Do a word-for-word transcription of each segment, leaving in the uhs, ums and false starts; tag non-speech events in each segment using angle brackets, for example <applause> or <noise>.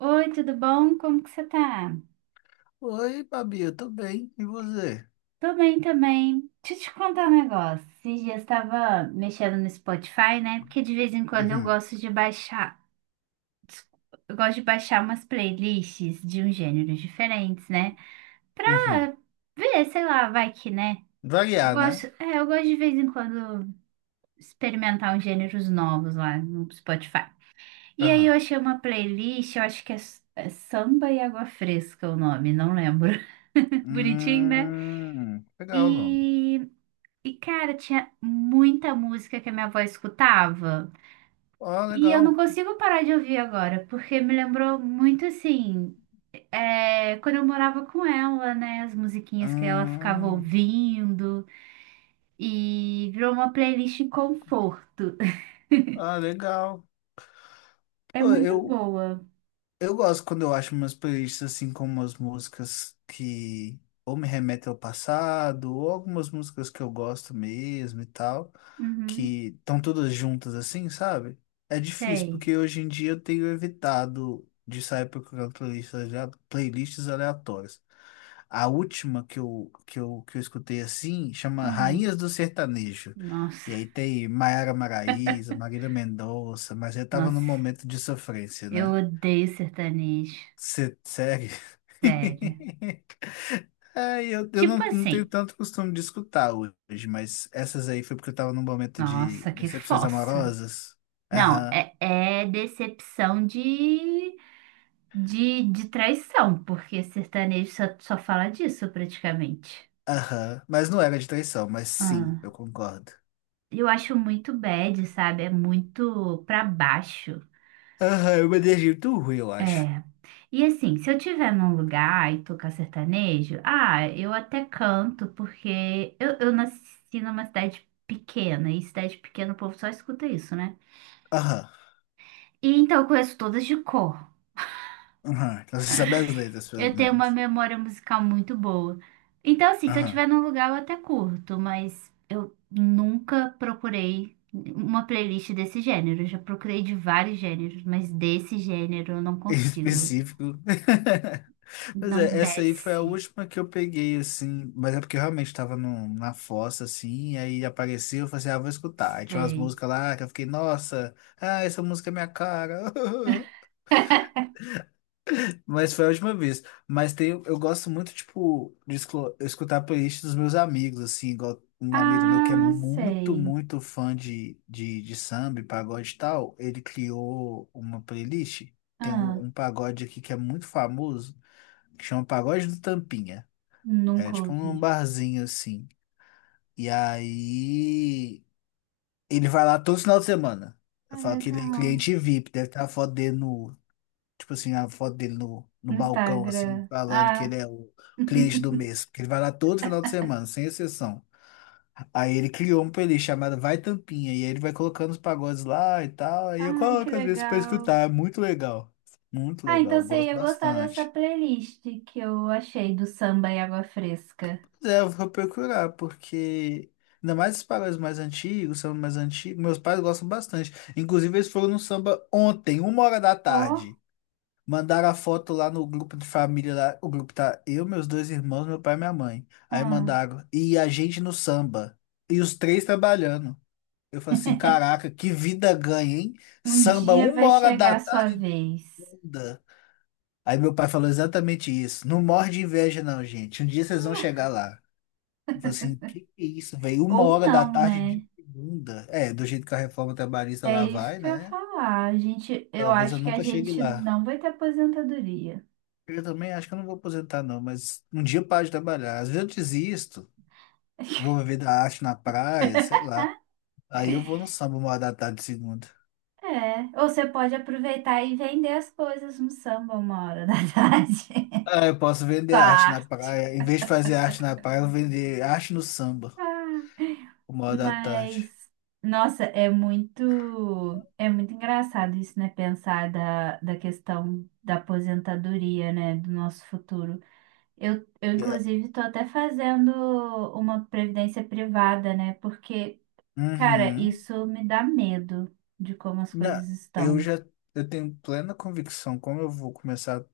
Oi, tudo bom? Como que você tá? Oi, Babi, eu tô bem. E você? Tô bem também. Deixa eu te contar um negócio. Esses dias estava mexendo no Spotify, né? Porque de vez em quando eu Uhum, gosto de baixar, desculpa, eu gosto de baixar umas playlists de uns gêneros diferentes, né? Pra uhum. ver, sei lá, vai que, né? Eu Variar, né? gosto, é, eu gosto de vez em quando experimentar uns gêneros novos lá no Spotify. E aí eu Aham. achei uma playlist, eu acho que é, s- é Samba e Água Fresca o nome, não lembro. <laughs> Bonitinho, né? Hum, legal o nome. E, e, cara, tinha muita música que a minha avó escutava. Ó, E eu não legal. consigo parar de ouvir agora, porque me lembrou muito assim, é, quando eu morava com ela, né? As musiquinhas que ela ficava Hum, ouvindo. E virou uma playlist conforto. <laughs> ah, legal. É Pô, muito eu, boa. eu gosto quando eu acho umas playlists assim com umas músicas que ou me remetem ao passado, ou algumas músicas que eu gosto mesmo e tal. Uhum, Que estão todas juntas assim, sabe? É difícil, sei. porque hoje em dia eu tenho evitado de sair procurando playlists, alea- playlists aleatórias. A última que eu, que eu, que eu escutei assim chama Hum, Rainhas do Sertanejo. nossa, E aí tem Maiara Maraíza, Marília Mendonça, mas eu tava num nossa, momento de sofrência, eu né? odeio sertanejo. Você segue? Sério. <laughs> É, eu, eu não, Tipo não tenho assim, tanto costume de escutar hoje, mas essas aí foi porque eu tava num momento de nossa, que decepções fossa. amorosas. Não, Aham, é, é decepção de, de, de traição, porque sertanejo só, só fala disso praticamente. aham. Mas não era de traição, mas sim, Ah, eu concordo. eu acho muito bad, sabe? É muito pra baixo. Aham, eu uma energia muito ruim, eu acho. É. E assim, se eu tiver num lugar e tocar sertanejo, ah, eu até canto, porque eu, eu nasci numa cidade pequena, e cidade pequena o povo só escuta isso, né? Aham, E então eu conheço todas de cor. aham. Então você sabe as letras, pelo Eu tenho uma menos. memória musical muito boa. Então, assim, se eu Aham. estiver num lugar, eu até curto, mas eu nunca procurei uma playlist desse gênero. Eu já procurei de vários gêneros, mas desse gênero eu não Em consigo. específico. <laughs> Pois Não é, essa aí foi a desce. última que eu peguei, assim, mas é porque eu realmente tava no, na fossa, assim, e aí apareceu, eu falei assim, ah, vou escutar. Aí tinha umas Sei. músicas lá que eu fiquei, nossa, ah, essa música é minha cara. <laughs> <laughs> Mas foi a última vez. Mas tem, eu gosto muito, tipo, de esclo- escutar a playlist dos meus amigos, assim, igual um amigo meu que é Ah, muito, sei. muito fã de, de, de samba, e pagode e tal, ele criou uma playlist. Tem um, Ah, um pagode aqui que é muito famoso, que chama Pagode do Tampinha. É nunca tipo ouvi. um barzinho assim. E aí ele vai lá todo final de semana. Ah, Eu falo que ele é legal. cliente VIP, deve estar a foto dele no, tipo assim, a foto dele no, no No balcão, assim, Instagram. falando que Ah, ele é o cliente <laughs> do mês. Porque ele vai lá todo final de semana, sem exceção. Aí ele criou uma playlist chamada Vai Tampinha, e aí ele vai colocando os pagodes lá e tal. Aí eu ai, que coloco às vezes pra legal. escutar, é muito legal. Muito Ah, então legal, eu você gosto ia gostar dessa bastante. playlist que eu achei do samba e água fresca. É, eu vou procurar, porque ainda mais os pagodes mais antigos, samba mais antigo, meus pais gostam bastante. Inclusive, eles foram no samba ontem, uma hora da Ó, tarde. Mandaram a foto lá no grupo de família, lá, o grupo tá eu, meus dois irmãos, meu pai e minha mãe. Aí ah, mandaram, e a gente no samba. E os três trabalhando. Eu falei assim, caraca, que vida ganha, hein? um Samba dia uma vai hora chegar da a sua tarde. vez. Aí meu pai falou exatamente isso. Não morre de inveja, não, gente. Um dia vocês vão chegar lá. Eu falei assim, que que é isso, velho? Uma Ou hora da não, tarde de né? segunda. É, do jeito que a reforma trabalhista É lá isso vai, que eu ia né? falar. A gente, eu Talvez eu acho que a nunca chegue gente lá. não vai ter aposentadoria. Eu também acho que eu não vou aposentar, não, mas um dia eu paro de trabalhar. Às vezes eu desisto, vou viver da arte na praia, sei lá. Aí eu vou no samba uma hora da tarde de segunda. É, ou você pode aproveitar e vender as coisas no samba uma hora da tarde. Ah, eu posso <laughs> vender Sua arte na arte. praia. Em vez de fazer arte na praia, eu vou vender arte no samba, uma hora da tarde. Mas, nossa, é muito, é muito engraçado isso, né? Pensar da, da questão da aposentadoria, né? Do nosso futuro. Eu, eu É. inclusive, estou até fazendo uma previdência privada, né? Porque, cara, Uhum. isso me dá medo de como as Na, coisas eu estão. já eu tenho plena convicção como eu vou começar,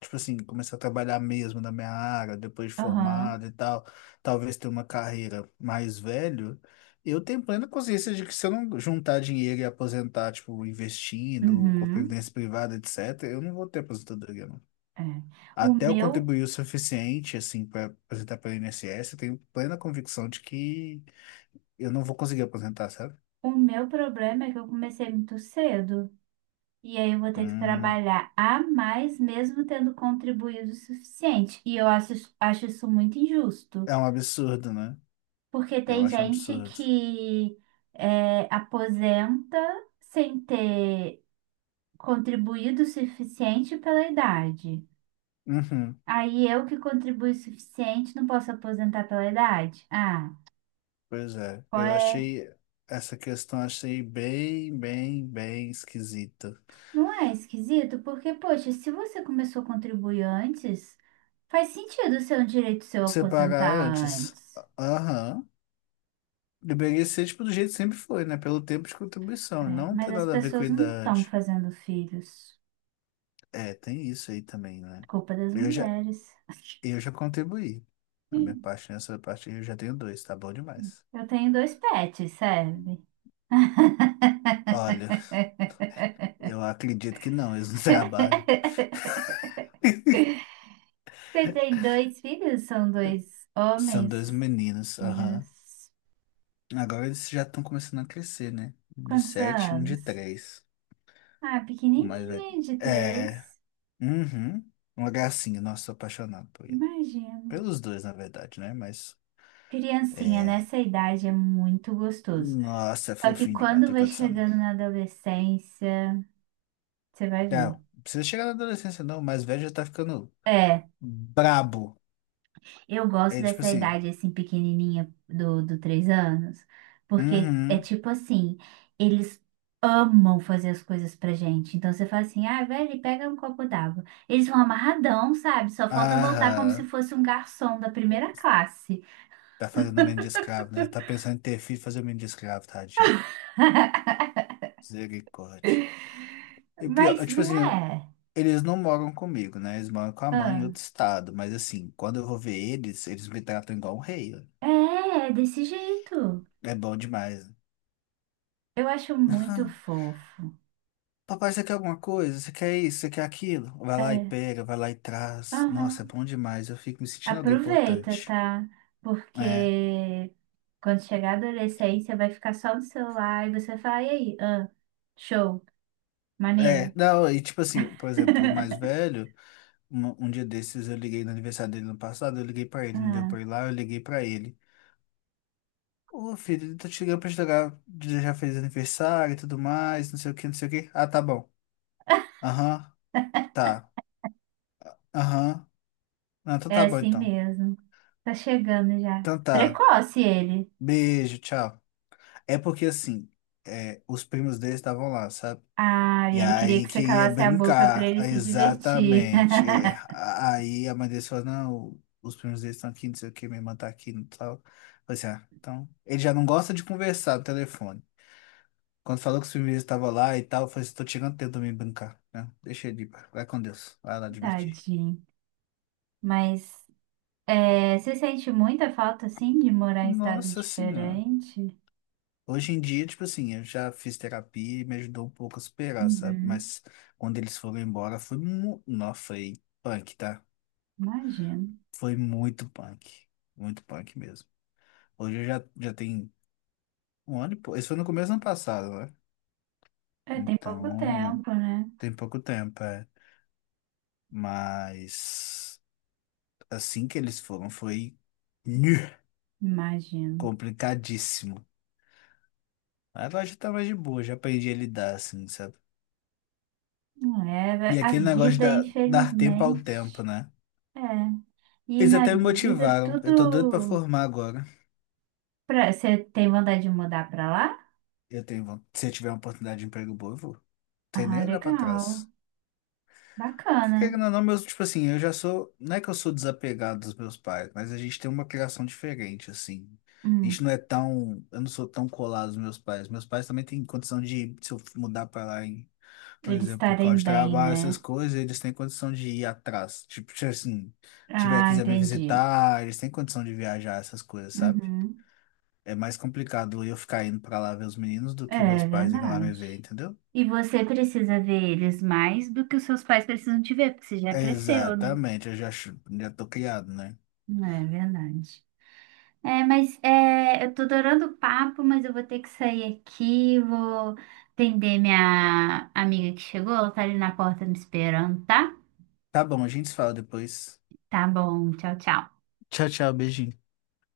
tipo assim, começar a trabalhar mesmo na minha área, depois de Aham, formado e tal, talvez ter uma carreira mais velho. Eu tenho plena consciência de que se eu não juntar dinheiro e aposentar, tipo, investindo, com uhum, previdência privada, etcetera, eu não vou ter aposentadoria, não. é. O Até eu meu, contribuir o suficiente, assim, para aposentar pelo INSS, eu tenho plena convicção de que eu não vou conseguir aposentar, sabe? o meu problema é que eu comecei muito cedo. E aí eu vou ter que Hum, trabalhar a mais, mesmo tendo contribuído o suficiente. E eu acho, acho isso muito injusto, é um absurdo, né? porque Eu tem acho um gente absurdo. que é, aposenta sem ter contribuído o suficiente pela idade. Uhum, Aí eu que contribuí o suficiente não posso aposentar pela idade? Ah, pois é, qual eu é? achei essa questão achei bem, bem, bem esquisita. Não é esquisito? Porque, poxa, se você começou a contribuir antes, faz sentido ser um direito seu aposentar Separar antes, antes. aham, deveria ser tipo do jeito que sempre foi, né? Pelo tempo de contribuição, É, não mas tem as nada a ver com pessoas não estão idade. fazendo filhos. É, tem isso aí também, né? Culpa das Eu já, mulheres. <laughs> eu já contribuí. Na minha Sim. parte, nessa parte eu já tenho dois, tá bom demais. Eu tenho dois pets, serve. Olha, eu acredito que não, eles não <laughs> trabalham. Você tem dois filhos? São dois São homens, dois meninos, aham. meninos. Agora eles já estão começando a crescer, né? Um de Quantos sete e um de anos? três. Ah, O mais velho. pequenininho, de É. três. Uhum. Uma gracinha. Nossa, sou apaixonado por ele. Imagino. Pelos dois, na verdade, né? Mas. Criancinha É. nessa idade é muito gostoso. Nossa, é Só que fofinho demais. quando Tem vai condição, não. chegando na adolescência, você vai ver. Não, não precisa chegar na adolescência, não. O mais velho já tá ficando É. brabo. Eu gosto É tipo dessa assim. idade assim pequenininha do, do três anos, porque é Uhum. tipo assim, eles amam fazer as coisas pra gente. Então você fala assim, ah, velho, pega um copo d'água. Eles vão amarradão, sabe? Só falta voltar como se Aham. fosse um garçom da primeira classe. Tá fazendo o menino de escravo, né? Já tá pensando em ter filho e fazer o menino de escravo, tadinho. Misericórdia. E pior, Mas é, tipo não assim, é. eles não moram comigo, né? Eles moram com a mãe em Ah, outro estado. Mas assim, quando eu vou ver eles, eles me tratam igual um rei. é, é desse jeito. É bom demais. Eu acho muito Ah, fofo. papai, você quer alguma coisa? Você quer isso? Você quer aquilo? Vai lá e É. pega, vai lá e traz. Nossa, é Aham. bom demais. Eu fico me sentindo alguém Aproveita, importante. tá? Porque É. quando chegar a adolescência, vai ficar só no celular e você vai falar, e aí? Ah, show, É, maneiro. não, e tipo assim, por exemplo, o mais velho, um, um dia desses eu liguei no aniversário dele no passado, eu liguei pra ele, não deu Ah, pra ir lá, eu liguei pra ele. Ô, filho, tô te ligando pra te dar. Já fez aniversário e tudo mais, não sei o que, não sei o que. Ah, tá bom. Aham. Tá. Aham. Ah, então é tá bom, assim então. mesmo. Tá chegando já. Então tá. Precoce ele. Beijo, tchau. É porque assim, é, os primos deles estavam lá, sabe? Ah, e E ele queria aí que você queria calasse a boca pra brincar, ele ah, se divertir. exatamente. É, a- aí a mãe deles falou, não, os primos deles estão aqui, não sei o que, minha irmã tá aqui, não tal. Falei assim, ah, então. Ele já não gosta de conversar no telefone. Quando falou que os primos deles estavam lá e tal, eu falei assim, tô chegando tempo de me brincar, né? Deixa ele ir, pá. Vai com Deus, vai lá <laughs> divertir. Tadinho. Mas é, você sente muita falta, assim, de morar em estado Nossa senhora. diferente? Hoje em dia, tipo assim, eu já fiz terapia e me ajudou um pouco a superar, sabe? Uhum, Mas quando eles foram embora, foi mu... não, foi punk, tá? imagino. Foi muito punk. Muito punk mesmo. Hoje eu já, já tem um ano e pouco. Isso foi no começo do ano passado, né? É, tem pouco Então, tempo, né? tem pouco tempo, é. Mas assim que eles foram, foi <laughs> nhu, Imagino. complicadíssimo. Agora já tá mais de boa, já aprendi a lidar, assim, sabe? Não E é, a aquele negócio de vida, dar dar tempo ao tempo, infelizmente. né? É. E Eles na até me vida motivaram. Eu tô doido pra tudo. formar agora. Pra... Você tem vontade de mudar pra lá? Eu tenho, von- se eu tiver uma oportunidade de emprego boa, eu vou. Sem Ah, nem olhar pra legal. trás. Porque, Bacana. querendo ou não, meus, tipo assim, eu já sou. Não é que eu sou desapegado dos meus pais, mas a gente tem uma criação diferente, assim. A gente Hum, não é tão. Eu não sou tão colado aos meus pais. Meus pais também têm condição de, se eu mudar pra lá, em, por eles exemplo, por causa estarem de bem, trabalho, essas né? coisas, eles têm condição de ir atrás. Tipo, se assim, tiver, Ah, quiser me entendi. visitar, eles têm condição de viajar, essas coisas, sabe? Uhum. É mais complicado eu ficar indo pra lá ver os meninos do que meus É pais irem lá me verdade. ver, entendeu? E você precisa ver eles mais do que os seus pais precisam te ver, porque você já cresceu, né? Exatamente, eu já, ch- já tô criado, né? Hum, é verdade. É, mas é, eu tô adorando o papo, mas eu vou ter que sair aqui, vou atender minha amiga que chegou, ela tá ali na porta me esperando, tá? Tá bom, a gente se fala depois. Tá bom, tchau, tchau. Tchau, tchau, beijinho.